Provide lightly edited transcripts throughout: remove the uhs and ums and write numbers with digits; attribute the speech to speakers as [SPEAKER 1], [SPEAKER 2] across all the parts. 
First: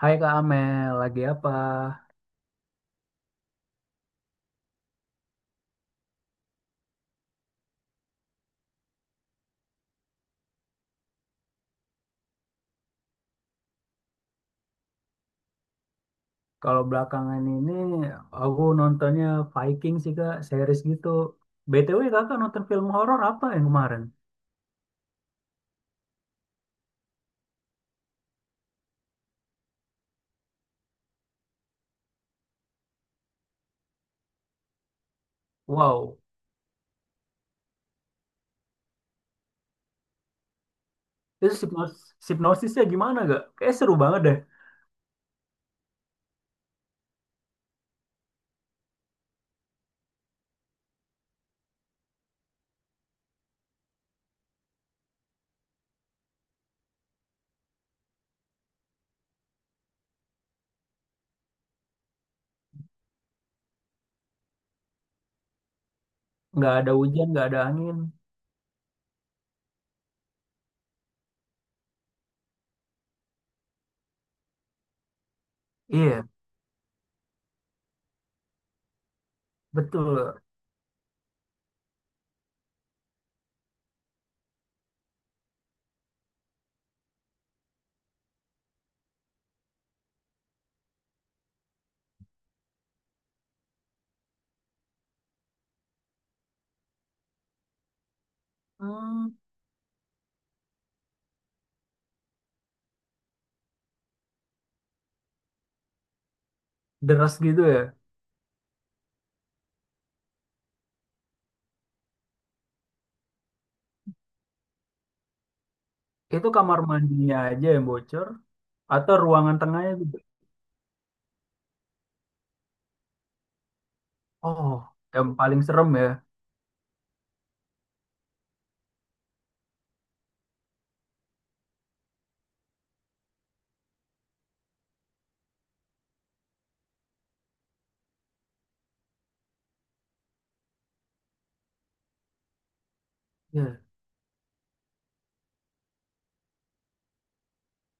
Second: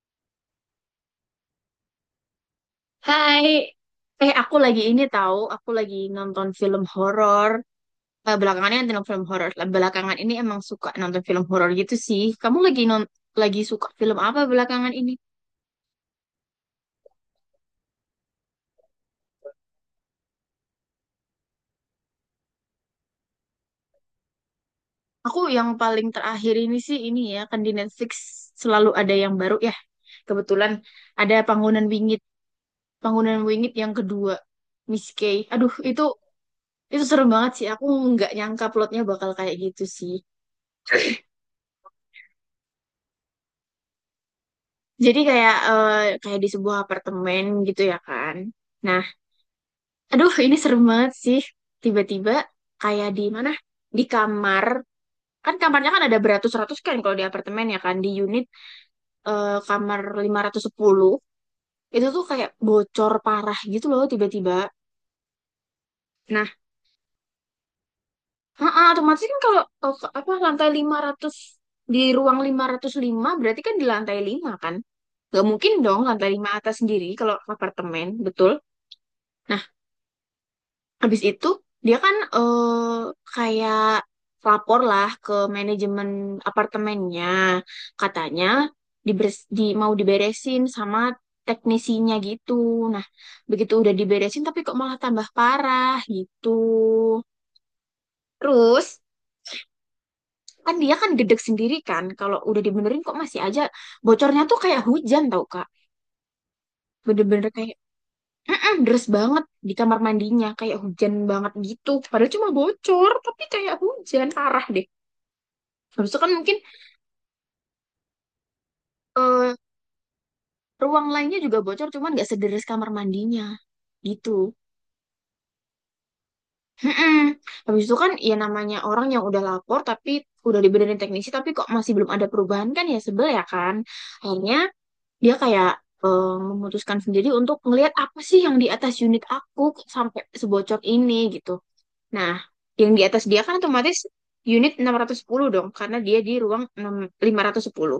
[SPEAKER 1] Hai Kak Amel, lagi apa?
[SPEAKER 2] Hai, aku lagi ini tahu, aku lagi nonton film horor. Belakangan ini nonton film horor. Belakangan ini emang suka nonton film horor gitu sih. Kamu lagi lagi suka film apa belakangan ini?
[SPEAKER 1] Kalau belakangan ini aku nontonnya Viking sih Kak, series gitu. BTW Kakak nonton film horor apa yang kemarin?
[SPEAKER 2] Aku yang paling terakhir ini sih ini ya, kan di Netflix selalu ada yang baru ya. Kebetulan ada Panggonan Wingit, Panggonan Wingit yang kedua, Miss Kay. Aduh, itu
[SPEAKER 1] Wow,
[SPEAKER 2] itu serem banget sih. Aku nggak nyangka plotnya bakal kayak gitu sih.
[SPEAKER 1] itu hipnosisnya gimana Kak? Kayak seru banget deh.
[SPEAKER 2] Jadi kayak kayak di sebuah apartemen gitu ya kan. Nah, aduh ini serem banget sih. Tiba-tiba kayak di mana? Di kamar. Kan kamarnya kan ada beratus-ratus kan kalau di apartemen ya kan. Di unit kamar 510 itu tuh kayak bocor parah gitu loh tiba-tiba. Nah,
[SPEAKER 1] Nggak ada hujan, nggak ada angin.
[SPEAKER 2] heeh, otomatis kan kalau apa lantai 500 di ruang 505 berarti kan di lantai 5 kan. Gak mungkin dong
[SPEAKER 1] Iya,
[SPEAKER 2] lantai 5 atas sendiri kalau apartemen, betul?
[SPEAKER 1] betul.
[SPEAKER 2] Habis itu dia kan kayak lapor lah ke manajemen apartemennya. Katanya mau diberesin sama teknisinya gitu. Nah, begitu udah diberesin tapi kok malah tambah parah gitu. Terus
[SPEAKER 1] Hmm,
[SPEAKER 2] kan dia kan gedeg sendiri kan kalau udah dibenerin kok masih aja bocornya tuh kayak hujan tau Kak.
[SPEAKER 1] deras
[SPEAKER 2] Bener-bener
[SPEAKER 1] gitu
[SPEAKER 2] kayak
[SPEAKER 1] ya.
[SPEAKER 2] mm-mm, deres banget di kamar mandinya kayak hujan banget gitu padahal cuma bocor tapi kayak hujan parah deh habis itu kan
[SPEAKER 1] Itu
[SPEAKER 2] mungkin
[SPEAKER 1] kamar mandinya aja yang bocor atau
[SPEAKER 2] eh,
[SPEAKER 1] ruangan tengahnya gitu?
[SPEAKER 2] ruang lainnya juga bocor cuman nggak sederes kamar mandinya gitu.
[SPEAKER 1] Oh, yang paling serem ya.
[SPEAKER 2] Mm-mm. Habis itu kan ya namanya orang yang udah lapor tapi udah dibenerin teknisi tapi kok masih belum ada perubahan kan ya sebel ya kan akhirnya dia kayak memutuskan sendiri untuk ngelihat apa sih yang di atas unit aku kok sampai sebocor ini gitu. Nah, yang di atas dia kan
[SPEAKER 1] Iya,
[SPEAKER 2] otomatis unit 610 dong, karena dia di ruang 510,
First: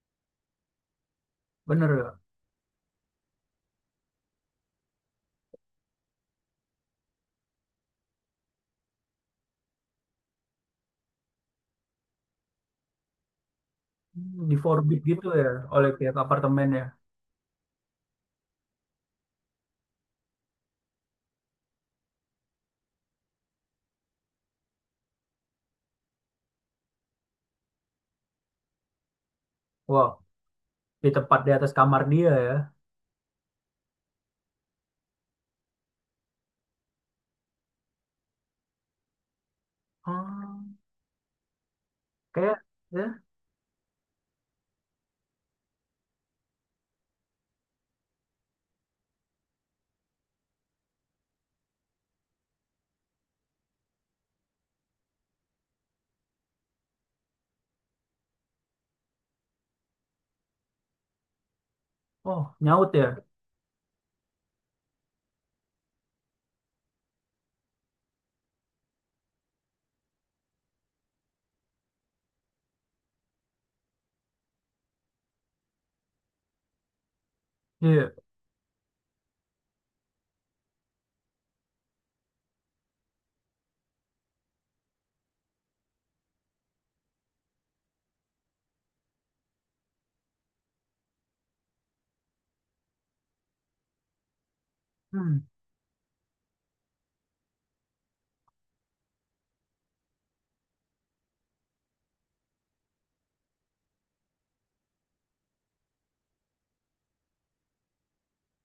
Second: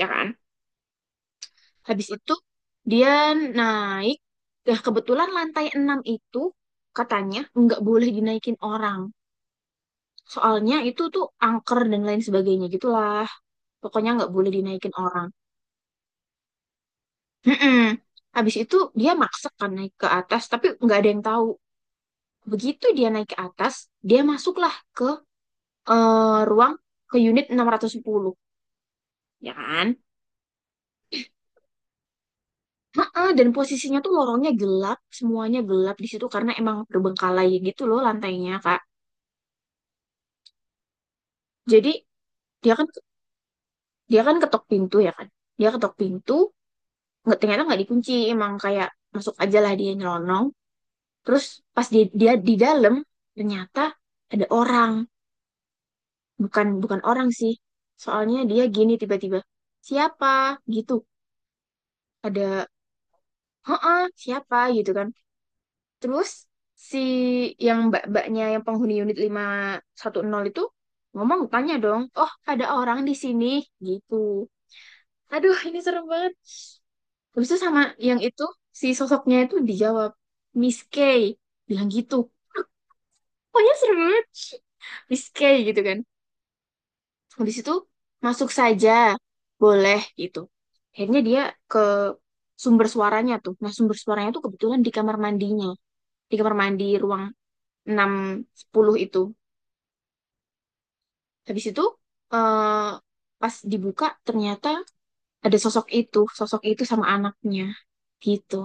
[SPEAKER 2] ya kan?
[SPEAKER 1] bener
[SPEAKER 2] Habis
[SPEAKER 1] ya.
[SPEAKER 2] itu dia naik, nah kebetulan lantai 6 itu katanya nggak boleh dinaikin orang. Soalnya itu tuh angker dan lain sebagainya gitulah. Pokoknya nggak
[SPEAKER 1] Hmm,
[SPEAKER 2] boleh
[SPEAKER 1] di
[SPEAKER 2] dinaikin
[SPEAKER 1] forbid gitu
[SPEAKER 2] orang.
[SPEAKER 1] ya oleh pihak apartemen ya.
[SPEAKER 2] Mm-mm. Habis itu dia maksa kan naik ke atas, tapi nggak ada yang tahu. Begitu dia naik ke atas, dia masuklah ke eh, ruang ke unit 610. Ya kan?
[SPEAKER 1] Wow, di tempat di atas kamar dia ya.
[SPEAKER 2] Heeh, dan posisinya tuh lorongnya gelap, semuanya gelap di situ karena emang terbengkalai gitu loh lantainya, Kak.
[SPEAKER 1] Ah,
[SPEAKER 2] Jadi
[SPEAKER 1] kayak
[SPEAKER 2] dia kan
[SPEAKER 1] ya.
[SPEAKER 2] dia kan ketok pintu ya kan. Dia ketok pintu, nggak ternyata nggak dikunci, emang kayak masuk aja lah dia nyelonong. Terus pas dia di dalam ternyata ada orang, bukan bukan orang sih. Soalnya dia gini tiba-tiba, "Siapa?" gitu.
[SPEAKER 1] Oh,
[SPEAKER 2] Ada,
[SPEAKER 1] nyaut ya.
[SPEAKER 2] "Heeh, siapa?" gitu kan. Terus si yang mbak-mbaknya yang penghuni unit 510 itu ngomong tanya dong, "Oh, ada orang di sini." gitu. Aduh, ini serem banget. Terus itu sama
[SPEAKER 1] Iya.
[SPEAKER 2] yang itu si sosoknya itu dijawab, "Miss K." bilang gitu. Pokoknya serem banget. Miss K gitu kan. Habis itu masuk saja. Boleh gitu. Akhirnya dia ke sumber suaranya tuh. Nah, sumber suaranya tuh kebetulan di kamar
[SPEAKER 1] Hmm.
[SPEAKER 2] mandinya. Di kamar mandi ruang 610 itu. Habis itu eh, pas dibuka ternyata ada sosok itu sama anaknya gitu.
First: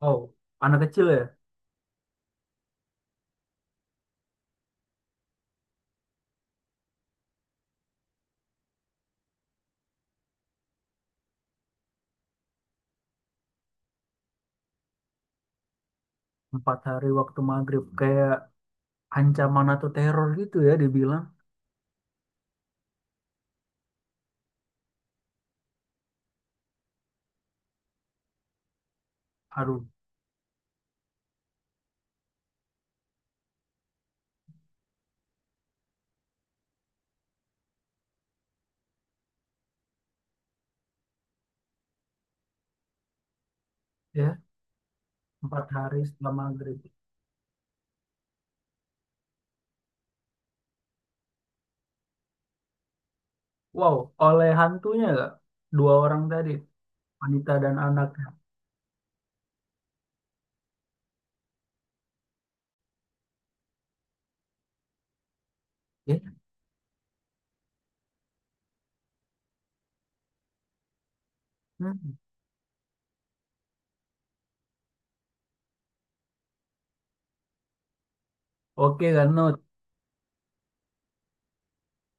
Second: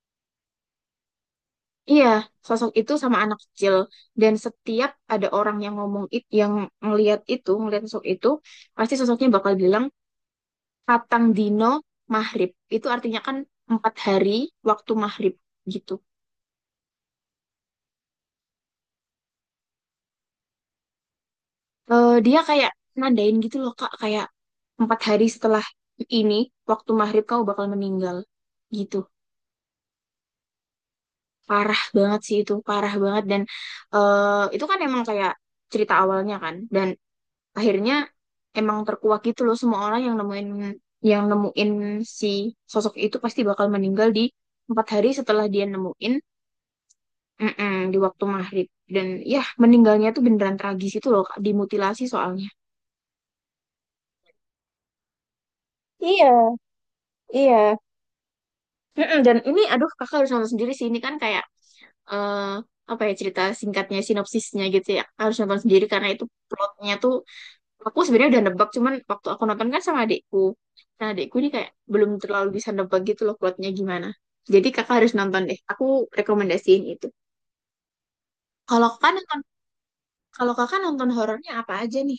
[SPEAKER 1] Oh, anak kecil ya.
[SPEAKER 2] Iya, sosok itu sama anak kecil dan setiap ada orang yang ngomong itu, yang ngelihat itu, ngelihat sosok itu, pasti sosoknya bakal bilang Patang Dino maghrib. Itu artinya kan 4 hari waktu maghrib gitu.
[SPEAKER 1] Empat hari waktu maghrib kayak ancaman atau teror gitu ya dibilang.
[SPEAKER 2] Dia kayak nandain gitu loh Kak, kayak 4 hari setelah ini waktu maghrib kamu bakal meninggal gitu.
[SPEAKER 1] Aduh,
[SPEAKER 2] Parah banget sih itu, parah banget dan itu kan emang kayak cerita awalnya kan dan akhirnya emang terkuak gitu loh semua orang yang nemuin si sosok itu pasti bakal meninggal di
[SPEAKER 1] ya.
[SPEAKER 2] 4 hari setelah dia
[SPEAKER 1] Empat hari
[SPEAKER 2] nemuin,
[SPEAKER 1] setelah maghrib.
[SPEAKER 2] mm-mm, di waktu maghrib dan ya meninggalnya tuh beneran tragis itu loh Kak, dimutilasi soalnya.
[SPEAKER 1] Wow, oleh hantunya gak? Dua orang tadi,
[SPEAKER 2] Iya,
[SPEAKER 1] wanita dan
[SPEAKER 2] iya.
[SPEAKER 1] anaknya.
[SPEAKER 2] Mm-mm, dan ini aduh kakak harus nonton sendiri sih ini kan kayak eh apa ya cerita singkatnya sinopsisnya gitu ya Kakak harus nonton sendiri karena itu
[SPEAKER 1] Ya.
[SPEAKER 2] plotnya tuh aku sebenarnya udah nebak cuman waktu aku nonton kan sama adikku nah adikku ini kayak
[SPEAKER 1] Hmm.
[SPEAKER 2] belum terlalu bisa nebak gitu loh plotnya gimana jadi kakak harus nonton deh aku rekomendasiin itu kalau
[SPEAKER 1] Oke
[SPEAKER 2] kakak
[SPEAKER 1] kan,
[SPEAKER 2] nonton,
[SPEAKER 1] Nut.
[SPEAKER 2] kalau kakak nonton horornya apa aja nih.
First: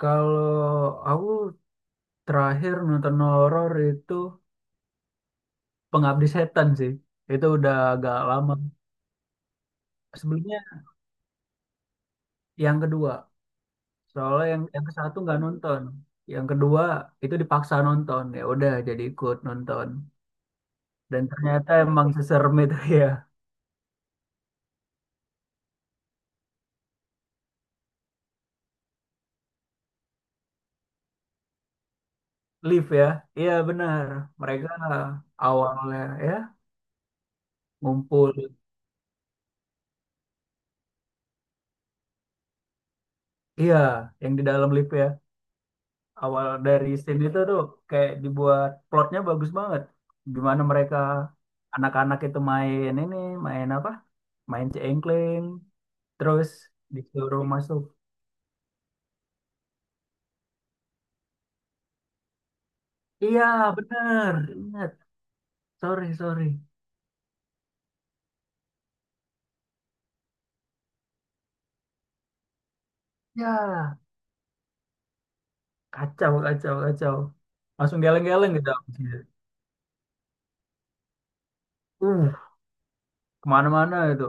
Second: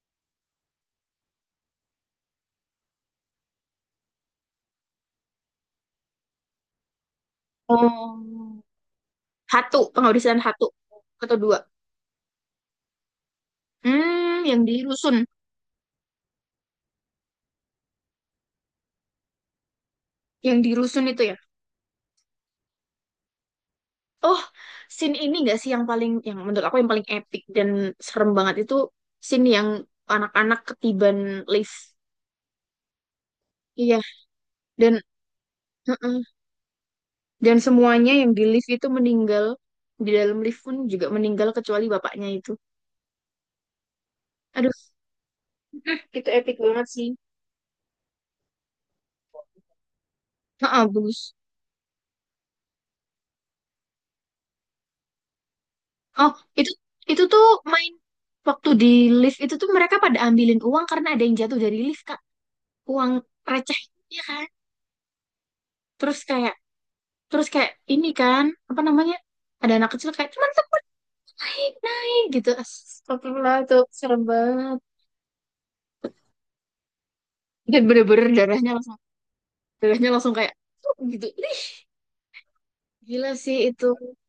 [SPEAKER 1] Kalau aku terakhir nonton horor itu Pengabdi Setan sih. Itu udah agak lama
[SPEAKER 2] Oh, Hatu penghabisan
[SPEAKER 1] sebelumnya,
[SPEAKER 2] Hatu atau dua,
[SPEAKER 1] yang kedua,
[SPEAKER 2] hmm
[SPEAKER 1] soalnya
[SPEAKER 2] yang di
[SPEAKER 1] yang ke
[SPEAKER 2] rusun,
[SPEAKER 1] satu nggak nonton, yang kedua itu dipaksa nonton, ya udah jadi ikut nonton
[SPEAKER 2] yang di rusun itu
[SPEAKER 1] dan
[SPEAKER 2] ya.
[SPEAKER 1] ternyata emang seserem itu ya.
[SPEAKER 2] Oh, scene ini gak sih yang paling yang menurut aku yang paling epic dan serem banget itu scene yang anak-anak ketiban lift,
[SPEAKER 1] Live ya, iya
[SPEAKER 2] iya
[SPEAKER 1] benar, mereka
[SPEAKER 2] dan
[SPEAKER 1] awalnya ya
[SPEAKER 2] Dan semuanya
[SPEAKER 1] ngumpul,
[SPEAKER 2] yang di lift itu meninggal. Di dalam lift pun juga meninggal kecuali bapaknya itu.
[SPEAKER 1] iya yang di dalam
[SPEAKER 2] Aduh,
[SPEAKER 1] live ya.
[SPEAKER 2] itu
[SPEAKER 1] Awal
[SPEAKER 2] epic banget
[SPEAKER 1] dari
[SPEAKER 2] sih.
[SPEAKER 1] scene itu tuh kayak dibuat plotnya bagus banget, gimana
[SPEAKER 2] Heeh,
[SPEAKER 1] mereka
[SPEAKER 2] bagus.
[SPEAKER 1] anak-anak itu main ini, main apa, main cengkling,
[SPEAKER 2] Oh,
[SPEAKER 1] terus
[SPEAKER 2] itu itu
[SPEAKER 1] disuruh
[SPEAKER 2] tuh
[SPEAKER 1] masuk.
[SPEAKER 2] main waktu di lift itu tuh mereka pada ambilin uang karena ada yang jatuh dari lift, Kak. Uang
[SPEAKER 1] Iya
[SPEAKER 2] receh, ya
[SPEAKER 1] benar,
[SPEAKER 2] kan?
[SPEAKER 1] sorry
[SPEAKER 2] Terus kayak
[SPEAKER 1] sorry
[SPEAKER 2] terus kayak ini kan, apa namanya? Ada anak kecil kayak cuman tuh naik, naik gitu. Astagfirullah, itu
[SPEAKER 1] Ya,
[SPEAKER 2] serem banget.
[SPEAKER 1] kacau.
[SPEAKER 2] Dan
[SPEAKER 1] Langsung
[SPEAKER 2] bener-bener
[SPEAKER 1] geleng-geleng gitu
[SPEAKER 2] darahnya langsung,
[SPEAKER 1] habisnya.
[SPEAKER 2] darahnya langsung kayak tuh gitu. Ih,
[SPEAKER 1] Uh,
[SPEAKER 2] gila sih itu.
[SPEAKER 1] kemana-mana itu.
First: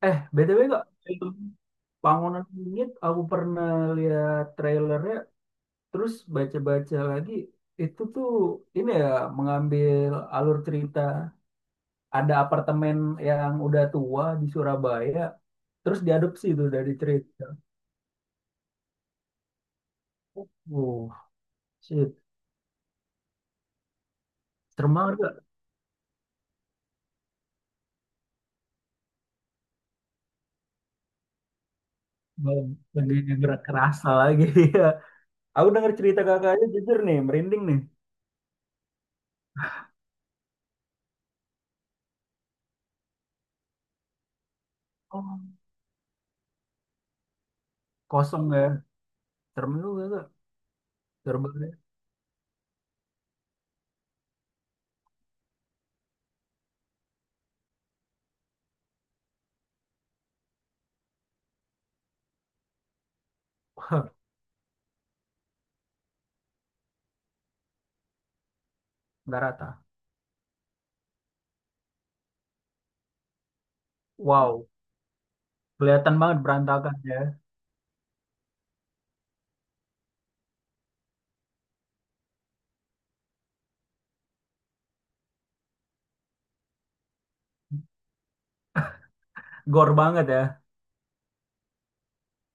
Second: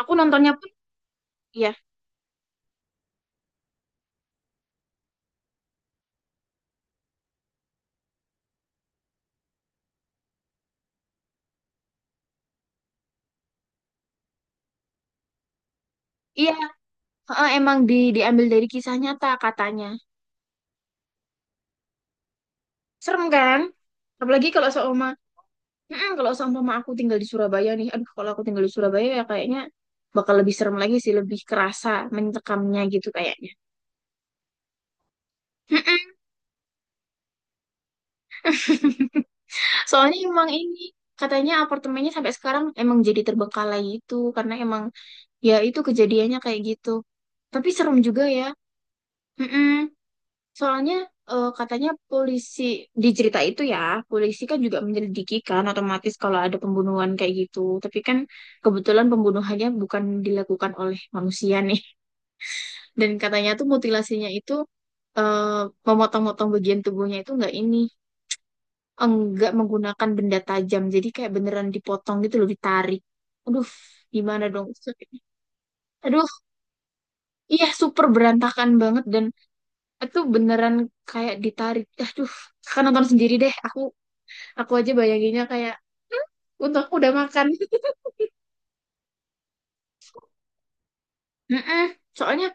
[SPEAKER 2] Aku nontonnya
[SPEAKER 1] BTW
[SPEAKER 2] pun
[SPEAKER 1] kok film
[SPEAKER 2] iya.
[SPEAKER 1] Bangunan Langit aku pernah lihat trailernya, terus baca-baca lagi. Itu tuh ini ya, mengambil alur cerita, ada apartemen yang udah tua di Surabaya, terus diadopsi
[SPEAKER 2] Iya,
[SPEAKER 1] itu dari cerita.
[SPEAKER 2] heeh, emang di diambil dari kisah nyata katanya.
[SPEAKER 1] Uh, shit.
[SPEAKER 2] Serem kan? Apalagi kalau
[SPEAKER 1] Serem
[SPEAKER 2] seumpama,
[SPEAKER 1] banget gak?
[SPEAKER 2] mm-mm, kalau seumpama aku tinggal di Surabaya nih. Aduh, kalau aku tinggal di Surabaya ya kayaknya bakal lebih serem lagi sih, lebih kerasa
[SPEAKER 1] Bang,
[SPEAKER 2] mencekamnya gitu
[SPEAKER 1] lagi
[SPEAKER 2] kayaknya.
[SPEAKER 1] gerak kerasa lagi. Aku denger
[SPEAKER 2] Mm-mm.
[SPEAKER 1] cerita kakaknya jujur nih, merinding nih.
[SPEAKER 2] Soalnya emang ini katanya apartemennya sampai sekarang emang jadi terbengkalai itu karena emang
[SPEAKER 1] Oh.
[SPEAKER 2] ya itu kejadiannya kayak gitu. Tapi serem juga
[SPEAKER 1] Kosong
[SPEAKER 2] ya.
[SPEAKER 1] nggak?
[SPEAKER 2] Mm-mm.
[SPEAKER 1] Serem lu gak?
[SPEAKER 2] Soalnya
[SPEAKER 1] Serem banget, ya.
[SPEAKER 2] katanya polisi di cerita itu ya, polisi kan juga menyelidiki kan otomatis kalau ada pembunuhan kayak gitu. Tapi kan kebetulan pembunuhannya bukan dilakukan oleh manusia nih. Dan katanya tuh
[SPEAKER 1] Wah,
[SPEAKER 2] mutilasinya itu eh, memotong-motong bagian tubuhnya itu
[SPEAKER 1] nggak
[SPEAKER 2] enggak
[SPEAKER 1] rata.
[SPEAKER 2] menggunakan benda tajam. Jadi kayak beneran dipotong gitu loh, ditarik. Aduh, gimana dong?
[SPEAKER 1] Wow, kelihatan
[SPEAKER 2] Aduh,
[SPEAKER 1] banget berantakan ya.
[SPEAKER 2] iya super berantakan banget dan itu beneran kayak ditarik. Aduh, kakak nonton sendiri deh. Aku aja bayanginnya kayak untuk aku udah makan.
[SPEAKER 1] Gor banget ya.
[SPEAKER 2] Mm-mm. Soalnya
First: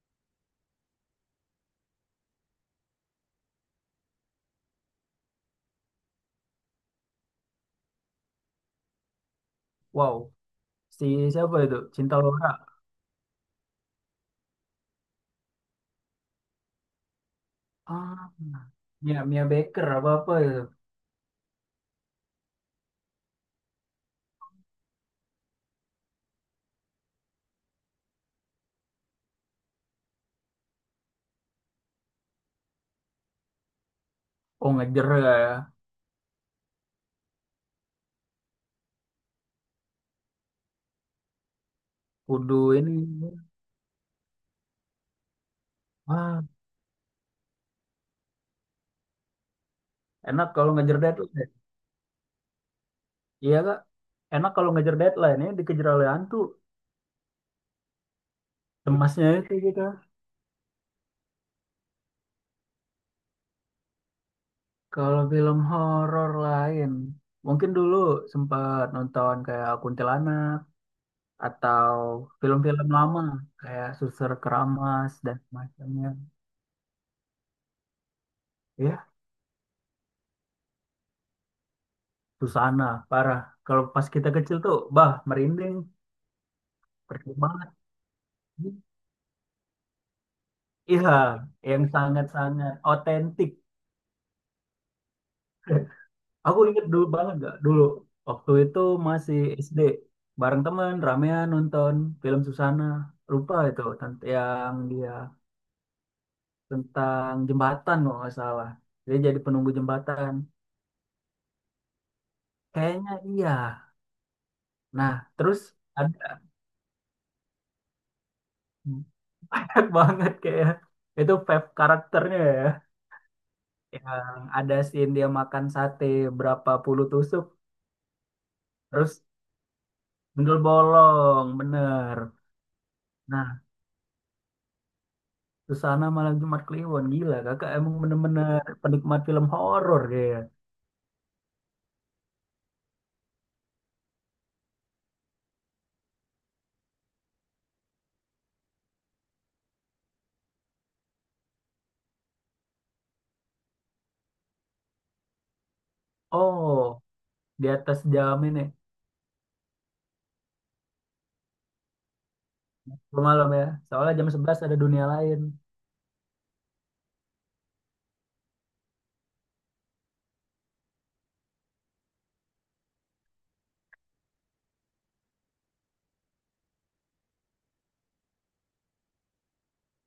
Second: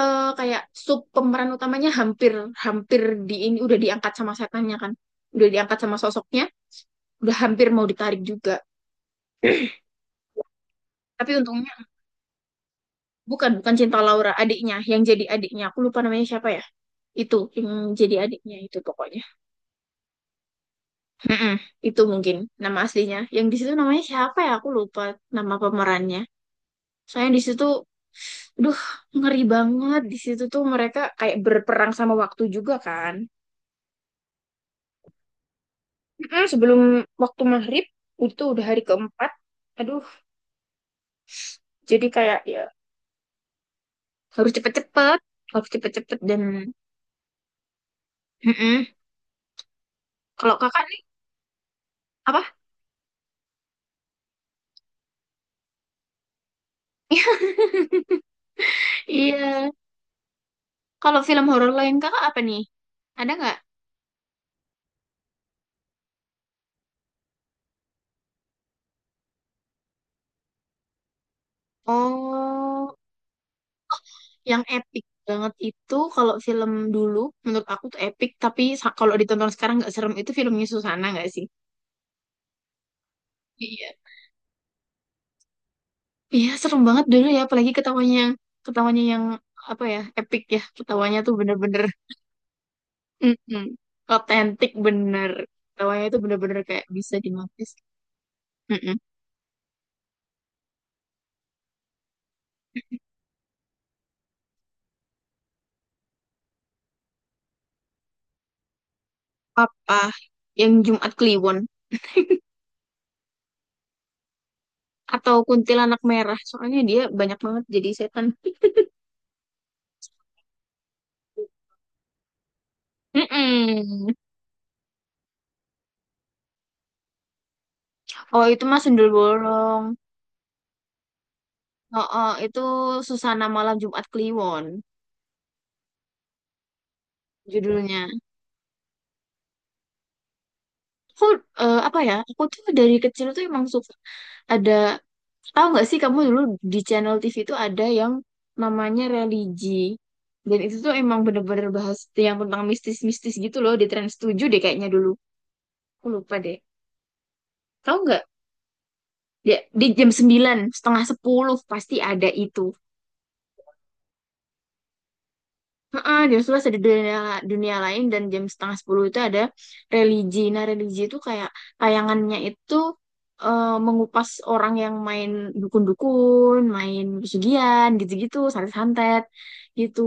[SPEAKER 2] kayak sub pemeran utamanya hampir hampir di ini udah diangkat sama setannya kan. Udah diangkat sama sosoknya, udah hampir mau ditarik juga.
[SPEAKER 1] Wow, si
[SPEAKER 2] Tapi
[SPEAKER 1] siapa
[SPEAKER 2] untungnya
[SPEAKER 1] itu? Cinta Laura.
[SPEAKER 2] bukan bukan Cinta Laura, adiknya yang jadi adiknya. Aku lupa namanya siapa ya. Itu yang jadi
[SPEAKER 1] Ah,
[SPEAKER 2] adiknya itu
[SPEAKER 1] Mia,
[SPEAKER 2] pokoknya.
[SPEAKER 1] Mia Baker apa-apa itu.
[SPEAKER 2] Mm-mm. Itu mungkin nama aslinya. Yang di situ namanya siapa ya? Aku lupa nama pemerannya. Saya di situ, duh, ngeri banget. Di situ tuh mereka kayak berperang sama waktu juga kan.
[SPEAKER 1] Oh, ngejer ya.
[SPEAKER 2] Mm-mm, sebelum waktu maghrib, itu udah hari keempat. Aduh, jadi kayak
[SPEAKER 1] Kudu
[SPEAKER 2] ya
[SPEAKER 1] ini.
[SPEAKER 2] harus cepet-cepet, harus cepet-cepet dan
[SPEAKER 1] Ah,
[SPEAKER 2] mm-mm.
[SPEAKER 1] enak
[SPEAKER 2] Kalau
[SPEAKER 1] kalau
[SPEAKER 2] kakak
[SPEAKER 1] ngejar
[SPEAKER 2] nih
[SPEAKER 1] deadline, ya.
[SPEAKER 2] apa?
[SPEAKER 1] Iya, Kak. Enak kalau ngejar deadline. Ini dikejar oleh hantu. Cemasnya itu
[SPEAKER 2] Iya.
[SPEAKER 1] gitu.
[SPEAKER 2] Kalau film horor lain kakak apa nih? Ada nggak?
[SPEAKER 1] Kalau film horor lain. Mungkin dulu sempat nonton kayak Kuntilanak, atau film-film
[SPEAKER 2] Oh,
[SPEAKER 1] lama kayak Suster
[SPEAKER 2] yang epic
[SPEAKER 1] Keramas dan
[SPEAKER 2] banget itu
[SPEAKER 1] semacamnya.
[SPEAKER 2] kalau film dulu menurut aku tuh epic, tapi
[SPEAKER 1] Ya,
[SPEAKER 2] kalau ditonton sekarang nggak serem itu filmnya Susana nggak sih?
[SPEAKER 1] Susana parah, kalau
[SPEAKER 2] Iya.
[SPEAKER 1] pas kita kecil tuh bah merinding,
[SPEAKER 2] Iya, serem banget dulu ya,
[SPEAKER 1] percuma banget,
[SPEAKER 2] apalagi ketawanya yang apa ya, epic ya.
[SPEAKER 1] iya
[SPEAKER 2] Ketawanya tuh
[SPEAKER 1] yang
[SPEAKER 2] bener-bener
[SPEAKER 1] sangat-sangat otentik.
[SPEAKER 2] mm-mm, otentik bener. Ketawanya tuh bener-bener
[SPEAKER 1] Aku
[SPEAKER 2] kayak
[SPEAKER 1] inget dulu,
[SPEAKER 2] bisa
[SPEAKER 1] banget gak
[SPEAKER 2] dinotis.
[SPEAKER 1] dulu waktu itu
[SPEAKER 2] Mm-mm.
[SPEAKER 1] masih SD bareng temen ramean nonton film Susana, lupa itu yang dia tentang jembatan kalau nggak salah, dia jadi penunggu
[SPEAKER 2] Apa
[SPEAKER 1] jembatan
[SPEAKER 2] yang Jumat Kliwon
[SPEAKER 1] kayaknya, iya nah.
[SPEAKER 2] atau
[SPEAKER 1] Terus
[SPEAKER 2] Kuntilanak
[SPEAKER 1] ada
[SPEAKER 2] Merah, soalnya dia banyak banget jadi setan.
[SPEAKER 1] banyak banget kayak itu vape karakternya ya,
[SPEAKER 2] Mm-mm.
[SPEAKER 1] yang ada scene dia makan sate berapa puluh tusuk,
[SPEAKER 2] Oh, itu mah Sundel
[SPEAKER 1] terus
[SPEAKER 2] Bolong.
[SPEAKER 1] bentul bolong
[SPEAKER 2] Oh,
[SPEAKER 1] bener.
[SPEAKER 2] oh, itu Susana
[SPEAKER 1] Nah,
[SPEAKER 2] Malam Jumat Kliwon
[SPEAKER 1] Susana Malam Jumat Kliwon, gila kakak emang
[SPEAKER 2] judulnya.
[SPEAKER 1] bener-bener penikmat film horor kayak.
[SPEAKER 2] Aku apa ya? Aku tuh dari kecil tuh emang suka ada. Tahu nggak sih kamu dulu di channel TV itu ada yang namanya religi. Dan itu tuh emang bener-bener bahas yang tentang mistis-mistis gitu loh di Trans 7 deh kayaknya dulu. Aku lupa deh.
[SPEAKER 1] Oh, di atas
[SPEAKER 2] Tahu nggak?
[SPEAKER 1] jam ini
[SPEAKER 2] Ya, di jam 9 setengah 10 pasti ada itu.
[SPEAKER 1] malam ya, soalnya jam 11 ada dunia lain.
[SPEAKER 2] Heeh, jam 11 ada dunia, dunia lain dan jam setengah 10 itu ada religi. Nah, religi itu kayak tayangannya itu mengupas orang yang main dukun-dukun, main pesugihan, gitu-gitu, santet-santet gitu.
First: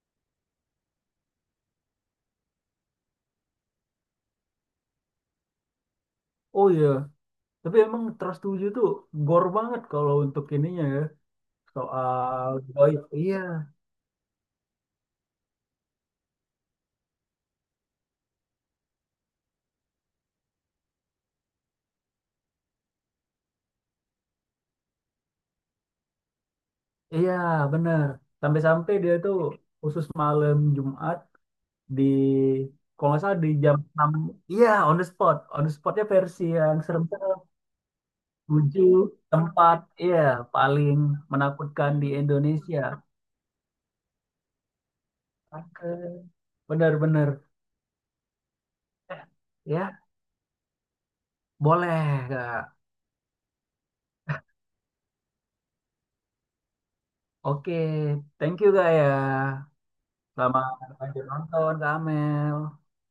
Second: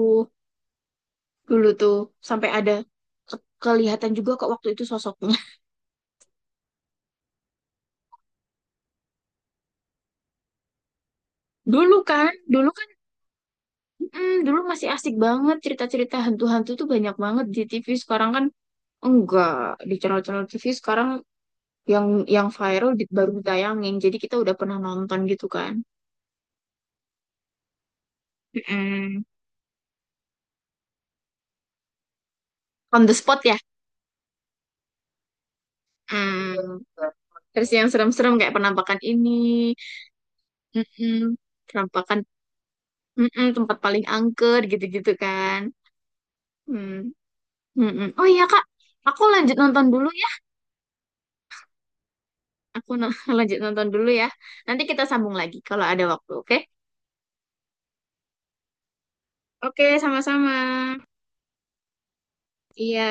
[SPEAKER 2] Dulu tuh sampai ada ke- kelihatan juga kok waktu itu sosoknya.
[SPEAKER 1] Oh iya, tapi emang Trust 7 tuh gore banget kalau untuk ininya ya,
[SPEAKER 2] Dulu kan,
[SPEAKER 1] soal
[SPEAKER 2] dulu kan,
[SPEAKER 1] goib iya.
[SPEAKER 2] mm, dulu masih asik banget cerita-cerita hantu-hantu tuh banyak banget di TV. Sekarang kan enggak di channel-channel TV sekarang yang viral di, baru ditayangin. Jadi kita udah pernah nonton gitu kan.
[SPEAKER 1] Iya, bener. Sampai-sampai dia
[SPEAKER 2] Mm-mm.
[SPEAKER 1] tuh khusus malam Jumat, di
[SPEAKER 2] On
[SPEAKER 1] kalau
[SPEAKER 2] the
[SPEAKER 1] nggak salah
[SPEAKER 2] spot
[SPEAKER 1] di
[SPEAKER 2] ya.
[SPEAKER 1] jam enam. Iya, on the spot. On the spotnya versi yang
[SPEAKER 2] Mm.
[SPEAKER 1] serem-serem.
[SPEAKER 2] Terus yang serem-serem kayak
[SPEAKER 1] Tujuh
[SPEAKER 2] penampakan ini,
[SPEAKER 1] tempat, iya, paling
[SPEAKER 2] mm
[SPEAKER 1] menakutkan di
[SPEAKER 2] Penampakan
[SPEAKER 1] Indonesia.
[SPEAKER 2] mm tempat paling angker gitu-gitu kan.
[SPEAKER 1] Oke.
[SPEAKER 2] Hmm.
[SPEAKER 1] Bener-bener.
[SPEAKER 2] Mm-mm. Oh iya Kak, aku lanjut nonton
[SPEAKER 1] Ya,
[SPEAKER 2] dulu ya.
[SPEAKER 1] boleh, Kak.
[SPEAKER 2] Aku lanjut nonton dulu ya. Nanti kita sambung lagi kalau ada waktu, oke?
[SPEAKER 1] Oke, thank you, Kak, ya.
[SPEAKER 2] Oke, sama-sama.
[SPEAKER 1] Selamat lanjut nonton, Kak Amel.
[SPEAKER 2] Iya.